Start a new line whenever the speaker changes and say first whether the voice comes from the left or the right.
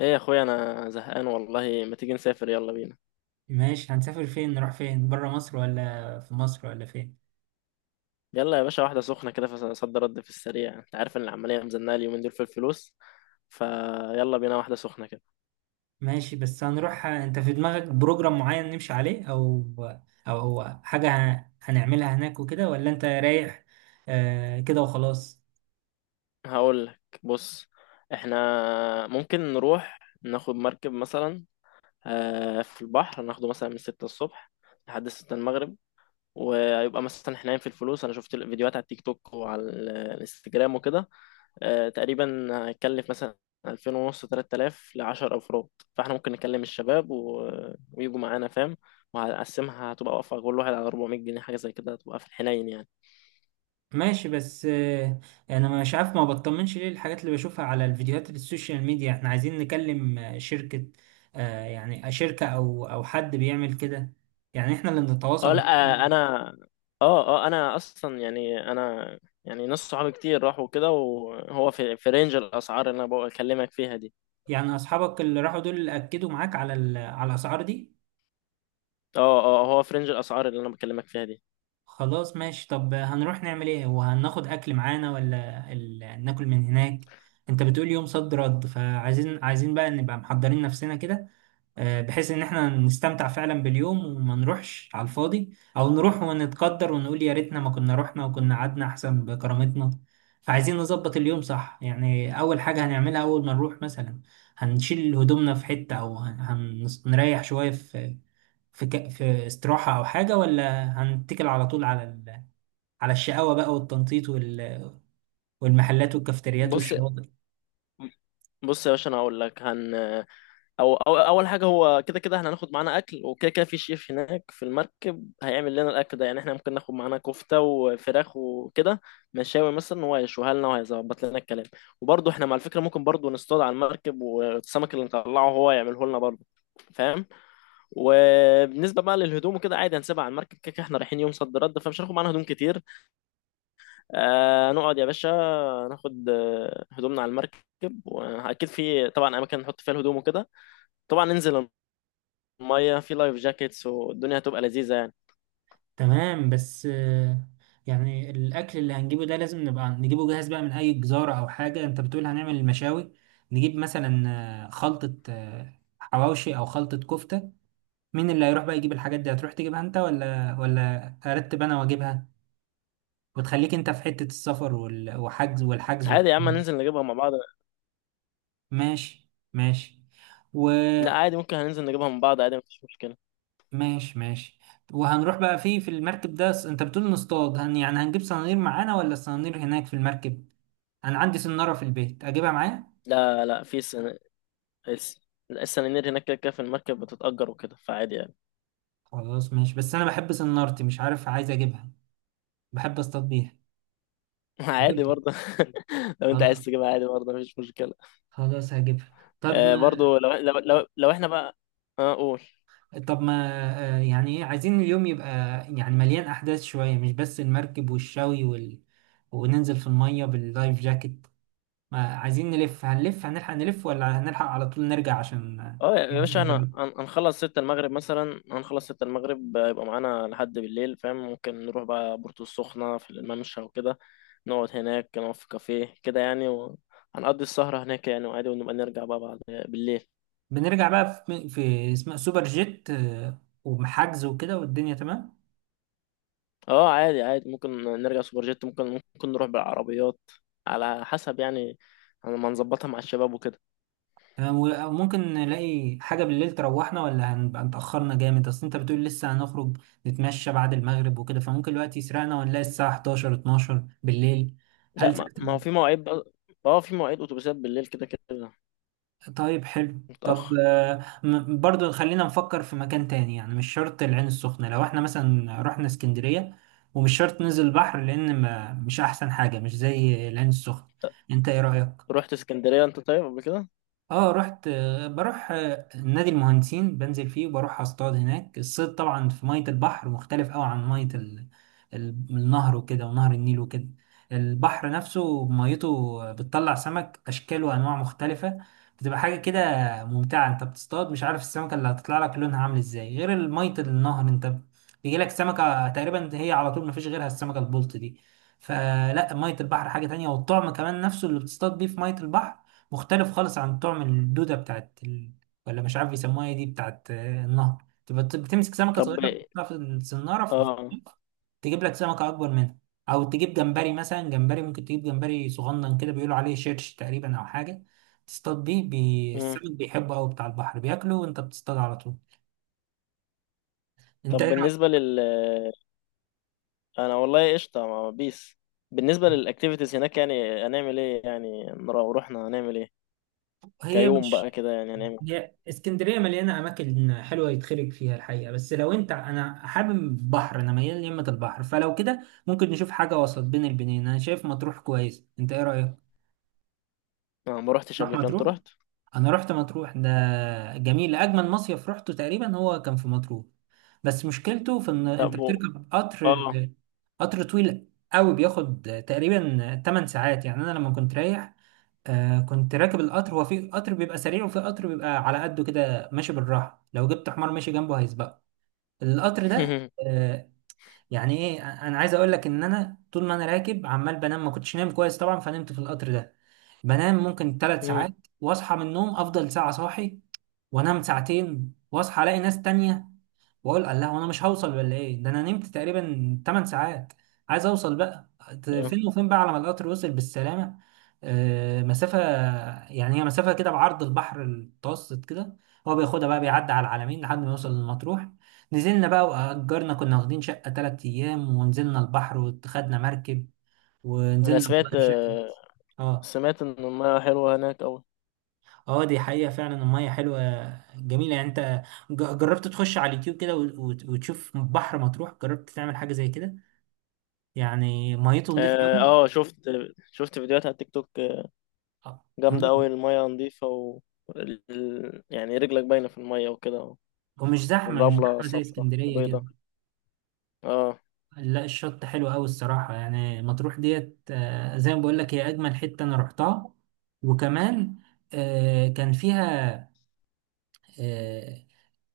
left: ايه يا اخويا، انا زهقان والله. ما تيجي نسافر؟ يلا بينا.
right: ماشي، هنسافر فين؟ نروح فين؟ بره مصر، ولا في مصر، ولا فين؟
left: يلا يا باشا، واحده سخنه كده، فصد رد في السريع. انت عارف ان العمليه مزنقه اليومين دول في الفلوس. فيلا بينا واحده سخنه كده.
right: ماشي، بس هنروح، انت في دماغك بروجرام معين نمشي عليه، او هو حاجة هنعملها هناك وكده، ولا انت رايح؟ آه، كده وخلاص.
left: هقول لك بص، احنا ممكن نروح ناخد مركب مثلا. في البحر ناخده مثلا من 6 الصبح لحد 6 المغرب. ويبقى مثلا احنا في الفلوس. انا شفت الفيديوهات على التيك توك وعلى الانستجرام وكده. تقريبا هيكلف مثلا 2000 ونص، 3000 ل 10 أفراد. فاحنا ممكن نكلم الشباب ويجوا معانا، فاهم. وهقسمها هتبقى واقفة كل واحد على 400 جنيه حاجة زي كده، هتبقى في الحنين يعني.
right: ماشي، بس انا مش عارف، ما بطمنش ليه الحاجات اللي بشوفها على الفيديوهات اللي السوشيال ميديا. احنا عايزين نكلم شركة، يعني شركة او حد بيعمل كده، يعني احنا اللي
left: اه،
right: نتواصل.
left: لا، حلو. انا، اه، اه، انا اصلا، يعني، انا يعني ناس صحابي كتير راحوا كده، وهو في رينج الاسعار اللي انا بكلمك فيها دي.
right: يعني اصحابك اللي راحوا دول اكدوا معاك على على الاسعار دي؟
left: اه، اه، هو في رينج الاسعار اللي انا بكلمك فيها دي.
right: خلاص، ماشي، طب هنروح نعمل ايه؟ وهناخد اكل معانا ولا ناكل من هناك؟ انت بتقول يوم صد رد، فعايزين بقى نبقى محضرين نفسنا كده، بحيث ان احنا نستمتع فعلا باليوم، وما نروحش على الفاضي، او نروح ونتقدر ونقول يا ريتنا ما كنا رحنا وكنا قعدنا احسن بكرامتنا. فعايزين نظبط اليوم صح، يعني اول حاجة هنعملها اول ما نروح، مثلا هنشيل هدومنا في حتة، او هنريح شوية في في استراحة او حاجة، ولا هنتكل على طول على على الشقاوة بقى والتنطيط والمحلات والكافتريات
left: بص،
right: والشواطئ؟
left: بص يا باشا، انا هقول لك او اول حاجه، هو كده كده احنا هناخد معانا اكل وكده. كده في شيف هناك في المركب هيعمل لنا الاكل ده. يعني احنا ممكن ناخد معانا كفته وفراخ وكده، مشاوي مثلا، هو هيشويها لنا وهيظبط لنا الكلام. وبرضه احنا مع الفكره ممكن برضه نصطاد على المركب، والسمك اللي نطلعه هو يعمله لنا برضه، فاهم. وبالنسبه بقى للهدوم وكده عادي هنسيبها على المركب، كده كده احنا رايحين يوم صد رد، فمش هناخد معانا هدوم كتير. آه نقعد يا باشا، ناخد هدومنا على المركب. واكيد في طبعا اماكن نحط فيها الهدوم وكده. طبعا ننزل ميه في لايف جاكيتس والدنيا هتبقى لذيذه يعني.
right: تمام، بس يعني الأكل اللي هنجيبه ده لازم نبقى نجيبه جاهز بقى من أي جزارة أو حاجة. أنت بتقول هنعمل المشاوي، نجيب مثلا خلطة، حواوشي أو خلطة كفتة. مين اللي هيروح بقى يجيب الحاجات دي؟ هتروح تجيبها أنت ولا أرتب أنا وأجيبها، وتخليك أنت في حتة السفر وحجز والحجز و...
left: عادي يا عم، ننزل نجيبها مع بعض.
right: ماشي، ماشي،
left: لا
right: وماشي،
left: عادي، ممكن هننزل نجيبها مع بعض، عادي مفيش مشكله.
right: ماشي، وهنروح بقى فيه في المركب ده. أنت بتقول نصطاد، يعني هنجيب صنانير معانا، ولا الصنانير هناك في المركب؟ انا عندي سنارة في البيت، اجيبها معايا.
left: لا، لا، في الس... السنانير هناك كده كده في المركب بتتأجر وكده، فعادي يعني.
right: خلاص، ماشي، بس انا بحب سنارتي، مش عارف، عايز اجيبها، بحب اصطاد بيها.
left: عادي
right: هجيبها.
left: برضه. لو انت عايز
right: خلاص،
left: تجيبها، عادي برضه، مفيش مشكله.
right: خلاص، هجيبها. طب
left: آه برضه
right: ما،
left: لو احنا بقى. اه، قول.
right: طب ما، يعني ايه عايزين اليوم يبقى؟ يعني مليان احداث شوية، مش بس المركب والشوي وننزل في المية باللايف جاكيت. ما عايزين نلف؟ هنلف، هنلحق نلف، ولا هنلحق على طول نرجع عشان
left: اه يا باشا، احنا
right: نتصدر؟
left: هنخلص ستة المغرب مثلا، هنخلص ستة المغرب، يبقى معانا لحد بالليل، فاهم. ممكن نروح بقى بورتو السخنة في الممشى وكده، نقعد هناك، نقعد في كافيه كده يعني، وهنقضي السهرة هناك يعني، وعادي، ونبقى نرجع بقى بعد بالليل.
right: بنرجع بقى في اسمها سوبر جيت، ومحجز وكده والدنيا تمام.
left: اه عادي، عادي، ممكن نرجع سوبر جيت، ممكن نروح بالعربيات، على حسب يعني، ما نظبطها مع الشباب وكده.
right: تمام، وممكن نلاقي حاجة بالليل تروحنا، ولا هنبقى اتأخرنا جامد؟ أصل أنت بتقول لسه هنخرج نتمشى بعد المغرب وكده، فممكن الوقت يسرقنا ونلاقي الساعة 11 12 بالليل.
left: لا،
right: هل؟
left: ما هو في مواعيد بقى. اه، في مواعيد اتوبيسات بالليل، كده كده
right: طيب، حلو، طب
left: متأخر.
right: برضو خلينا نفكر في مكان تاني، يعني مش شرط العين السخنة، لو احنا مثلا رحنا اسكندرية. ومش شرط ننزل البحر، لأن ما مش أحسن حاجة، مش زي العين السخنة. أنت إيه رأيك؟
left: رحت اسكندرية انت طيب قبل كده؟
right: اه، رحت، بروح، نادي المهندسين بنزل فيه، وبروح اصطاد هناك. الصيد طبعا في مية البحر مختلف قوي عن مية النهر وكده، ونهر النيل وكده. البحر نفسه ميته بتطلع سمك اشكال وانواع مختلفة، بتبقى حاجة كده ممتعة. انت بتصطاد، مش عارف السمكة اللي هتطلع لك لونها عامل ازاي، غير مية النهر، انت بيجيلك سمكة تقريبا هي على طول مفيش غيرها، السمكة البلطي دي. فلا، مية البحر حاجة تانية، والطعم كمان نفسه اللي بتصطاد بيه في مية البحر مختلف خالص عن طعم الدودة بتاعت ولا مش عارف يسموها ايه، دي بتاعت النهر، تبقى بتمسك سمكة
left: طب،
right: صغيرة، تحطها في الصنارة في الخلاط،
left: اه،
right: تجيب لك سمكة أكبر منها. أو تجيب جمبري، مثلا جمبري ممكن تجيب جمبري صغنن كده، بيقولوا عليه شيرش تقريبا أو حاجة، تصطاد بيه
left: مم.
right: السمك بيحبه أوي بتاع البحر، بياكله وأنت بتصطاد على طول.
left: طب،
right: أنت إيه رأيك؟
left: بالنسبة أنا والله قشطة مع بيس. بالنسبة للأكتيفيتيز هناك، يعني هنعمل إيه؟ يعني رحنا هنعمل إيه؟
right: هي
left: كيوم بقى
right: مش
left: كده يعني هنعمل.
right: هي اسكندريه مليانه اماكن حلوه يتخرج فيها الحقيقه، بس لو انت... انا حابب بحر، انا ميال ليمة البحر، فلو كده ممكن نشوف حاجه وسط بين البنين. انا شايف مطروح كويس، انت ايه رايك؟
left: أنا ما روحتش
right: نروح
left: قبل كده، أنت
right: مطروح.
left: رحت؟
right: انا رحت مطروح ده، جميل، اجمل مصيف رحته تقريبا هو كان في مطروح. بس مشكلته في ان
left: لا
right: انت
left: بو
right: بتركب قطر،
left: آه.
right: قطر طويل قوي، بياخد تقريبا 8 ساعات. يعني انا لما كنت رايح، كنت راكب القطر، هو في قطر بيبقى سريع وفي قطر بيبقى على قده كده ماشي بالراحه، لو جبت حمار ماشي جنبه هيسبقه القطر ده. آه يعني ايه، انا عايز اقول لك ان انا طول ما انا راكب عمال بنام، ما كنتش نايم كويس طبعا فنمت في القطر ده. بنام ممكن ثلاث
left: مم.
right: ساعات واصحى من النوم افضل ساعة صاحي، وانام ساعتين واصحى الاقي ناس تانية، واقول الله وانا مش هوصل ولا ايه، ده انا نمت تقريبا 8 ساعات، عايز اوصل بقى.
left: آه.
right: فين وفين بقى على ما القطر وصل بالسلامة. مسافة يعني، هي مسافة كده بعرض البحر المتوسط كده، هو بياخدها بقى بيعدي على العلمين لحد ما يوصل لمطروح. نزلنا بقى، وأجرنا كنا واخدين شقة 3 أيام، ونزلنا البحر وخدنا مركب،
left: أنا
right: ونزلنا
left: سمعت
right: بقى بشكل... اه،
left: سمعت إن المياه حلوة هناك أوي.
right: اه، دي حقيقة فعلا، المية حلوة، جميلة يعني. انت جربت تخش على اليوتيوب كده وتشوف بحر مطروح، جربت تعمل حاجة زي كده؟ يعني ميته نضيفة
left: آه
right: قوي.
left: آه، شفت فيديوهات على التيك توك. جامدة أوي،
right: مم.
left: المياه نظيفة، و يعني رجلك باينة في المياه وكده.
right: ومش زحمة، مش
left: والرملة
right: زحمة، زي
left: صفرا
right: اسكندرية كده.
left: وبيضة. آه.
right: لا، الشط حلو قوي الصراحة، يعني مطروح ديت زي ما بقول لك هي أجمل حتة أنا رحتها. وكمان، كان فيها آه،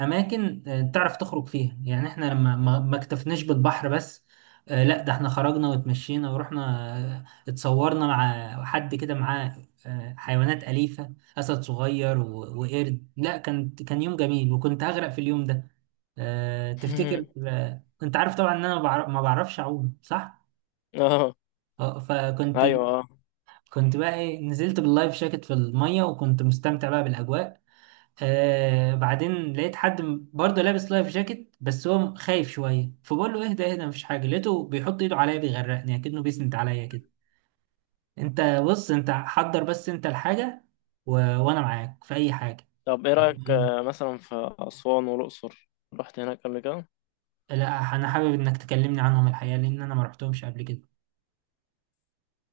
right: اماكن تعرف تخرج فيها، يعني احنا لما ما اكتفناش بالبحر بس، لا ده احنا خرجنا واتمشينا ورحنا، اتصورنا مع حد كده معاه، حيوانات أليفة، أسد صغير وقرد. لا، كان يوم جميل. وكنت هغرق في اليوم ده، تفتكر، انت عارف طبعا ان انا ما بعرفش اعوم صح.
left: آه.
right: اه، فكنت...
left: أيوه، آه.
right: كنت بقى ايه، نزلت باللايف جاكيت في الميه وكنت مستمتع بقى بالاجواء. بعدين لقيت حد برضه لابس لايف جاكيت، بس هو خايف شويه، فبقول له اهدى، اهدى، مفيش حاجه، لقيته بيحط ايده عليا بيغرقني اكنه بيسند عليا كده. انت بص، انت حضر، بس انت الحاجه وانا معاك في اي حاجه.
left: طب ايه رأيك مثلا في أسوان والأقصر، رحت هناك قبل كده؟
right: لا، انا حابب انك تكلمني عنهم الحقيقه، لان انا ما رحتهمش قبل كده.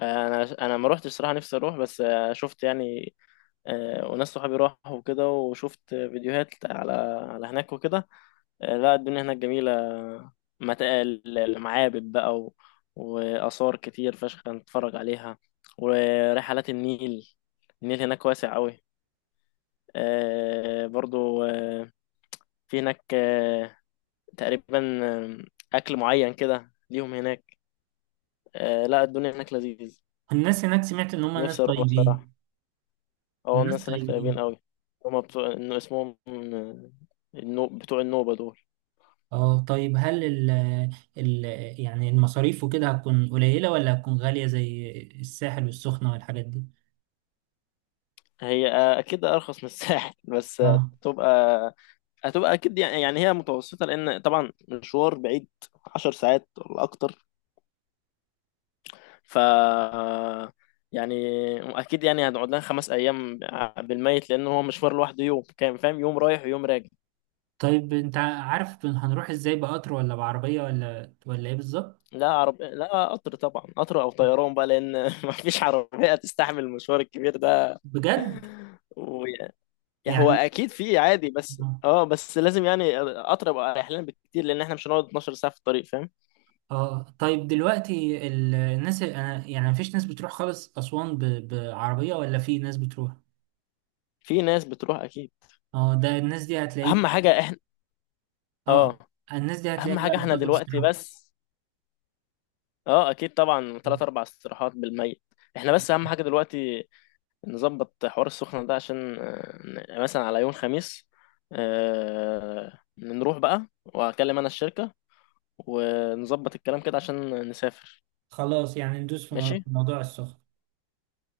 left: انا ما روحتش صراحة، نفسي اروح بس. شفت يعني، وناس صحابي راحوا وكده، وشفت فيديوهات على هناك وكده. آه، لا، الدنيا هناك جميلة. المعابد بقى وآثار كتير فشخ نتفرج عليها، ورحلات النيل. النيل هناك واسع قوي. برضو، في هناك، تقريبا، أكل معين كده ليهم هناك. آه، لا، الدنيا هناك لذيذ.
right: الناس هناك سمعت ان هم ناس
left: نفسي اروح صراحة.
right: طيبين.
left: اه،
right: الناس
left: الناس هناك طيبين
right: طيبين.
left: قوي. هما بتوع، انه اسمهم، بتوع النوبة دول.
right: اه، طيب، هل ال... يعني المصاريف وكده هتكون قليله ولا هتكون غاليه زي الساحل والسخنه والحاجات دي؟
left: هي، اكيد ارخص من الساحل، بس
right: اه،
left: هتبقى اكيد يعني هي متوسطة، لان طبعا مشوار بعيد. 10 ساعات ولا اكتر، ف، يعني، اكيد يعني هنقعد لنا 5 ايام بالميت، لان هو مشوار لوحده يوم كام، فاهم، يوم رايح ويوم راجع.
right: طيب، انت عارف هنروح ازاي؟ بقطر ولا بعربية ولا ايه بالظبط؟
left: لا قطر، طبعا قطر او طيران بقى، لان ما فيش عربيه تستحمل المشوار الكبير ده.
right: بجد؟
left: ويعني، هو
right: يعني
left: اكيد في عادي، بس
right: اه،
left: اه، بس لازم يعني قطر يبقى اريح لنا بكتير، لان احنا مش هنقعد 12 ساعه في الطريق، فاهم.
right: طيب دلوقتي الناس، انا يعني مفيش ناس بتروح خالص اسوان بعربية ولا في ناس بتروح؟
left: في ناس بتروح اكيد.
right: اه، ده الناس دي هتلاقيه.
left: اهم حاجه احنا
right: اه،
left: اه
right: الناس دي
left: اهم
right: هتلاقيها
left: حاجه
right: بقى
left: احنا
right: بتاخد
left: دلوقتي
right: استراحة.
left: بس. اه اكيد طبعا، ثلاث اربع استراحات بالميت. احنا بس، اهم حاجه دلوقتي نظبط حوار السخنة ده، عشان مثلا على يوم خميس، نروح بقى، وهكلم أنا الشركة، ونظبط الكلام كده عشان نسافر.
right: خلاص، يعني ندوس في في
left: ماشي.
right: موضوع السخن.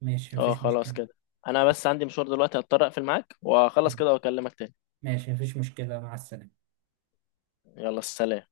right: ماشي،
left: اه
right: مفيش
left: خلاص
right: مشكلة.
left: كده. أنا بس عندي مشوار دلوقتي، هضطر أقفل معاك وأخلص كده وأكلمك تاني.
right: ماشي، مفيش مشكلة، مع السلامة.
left: يلا سلام.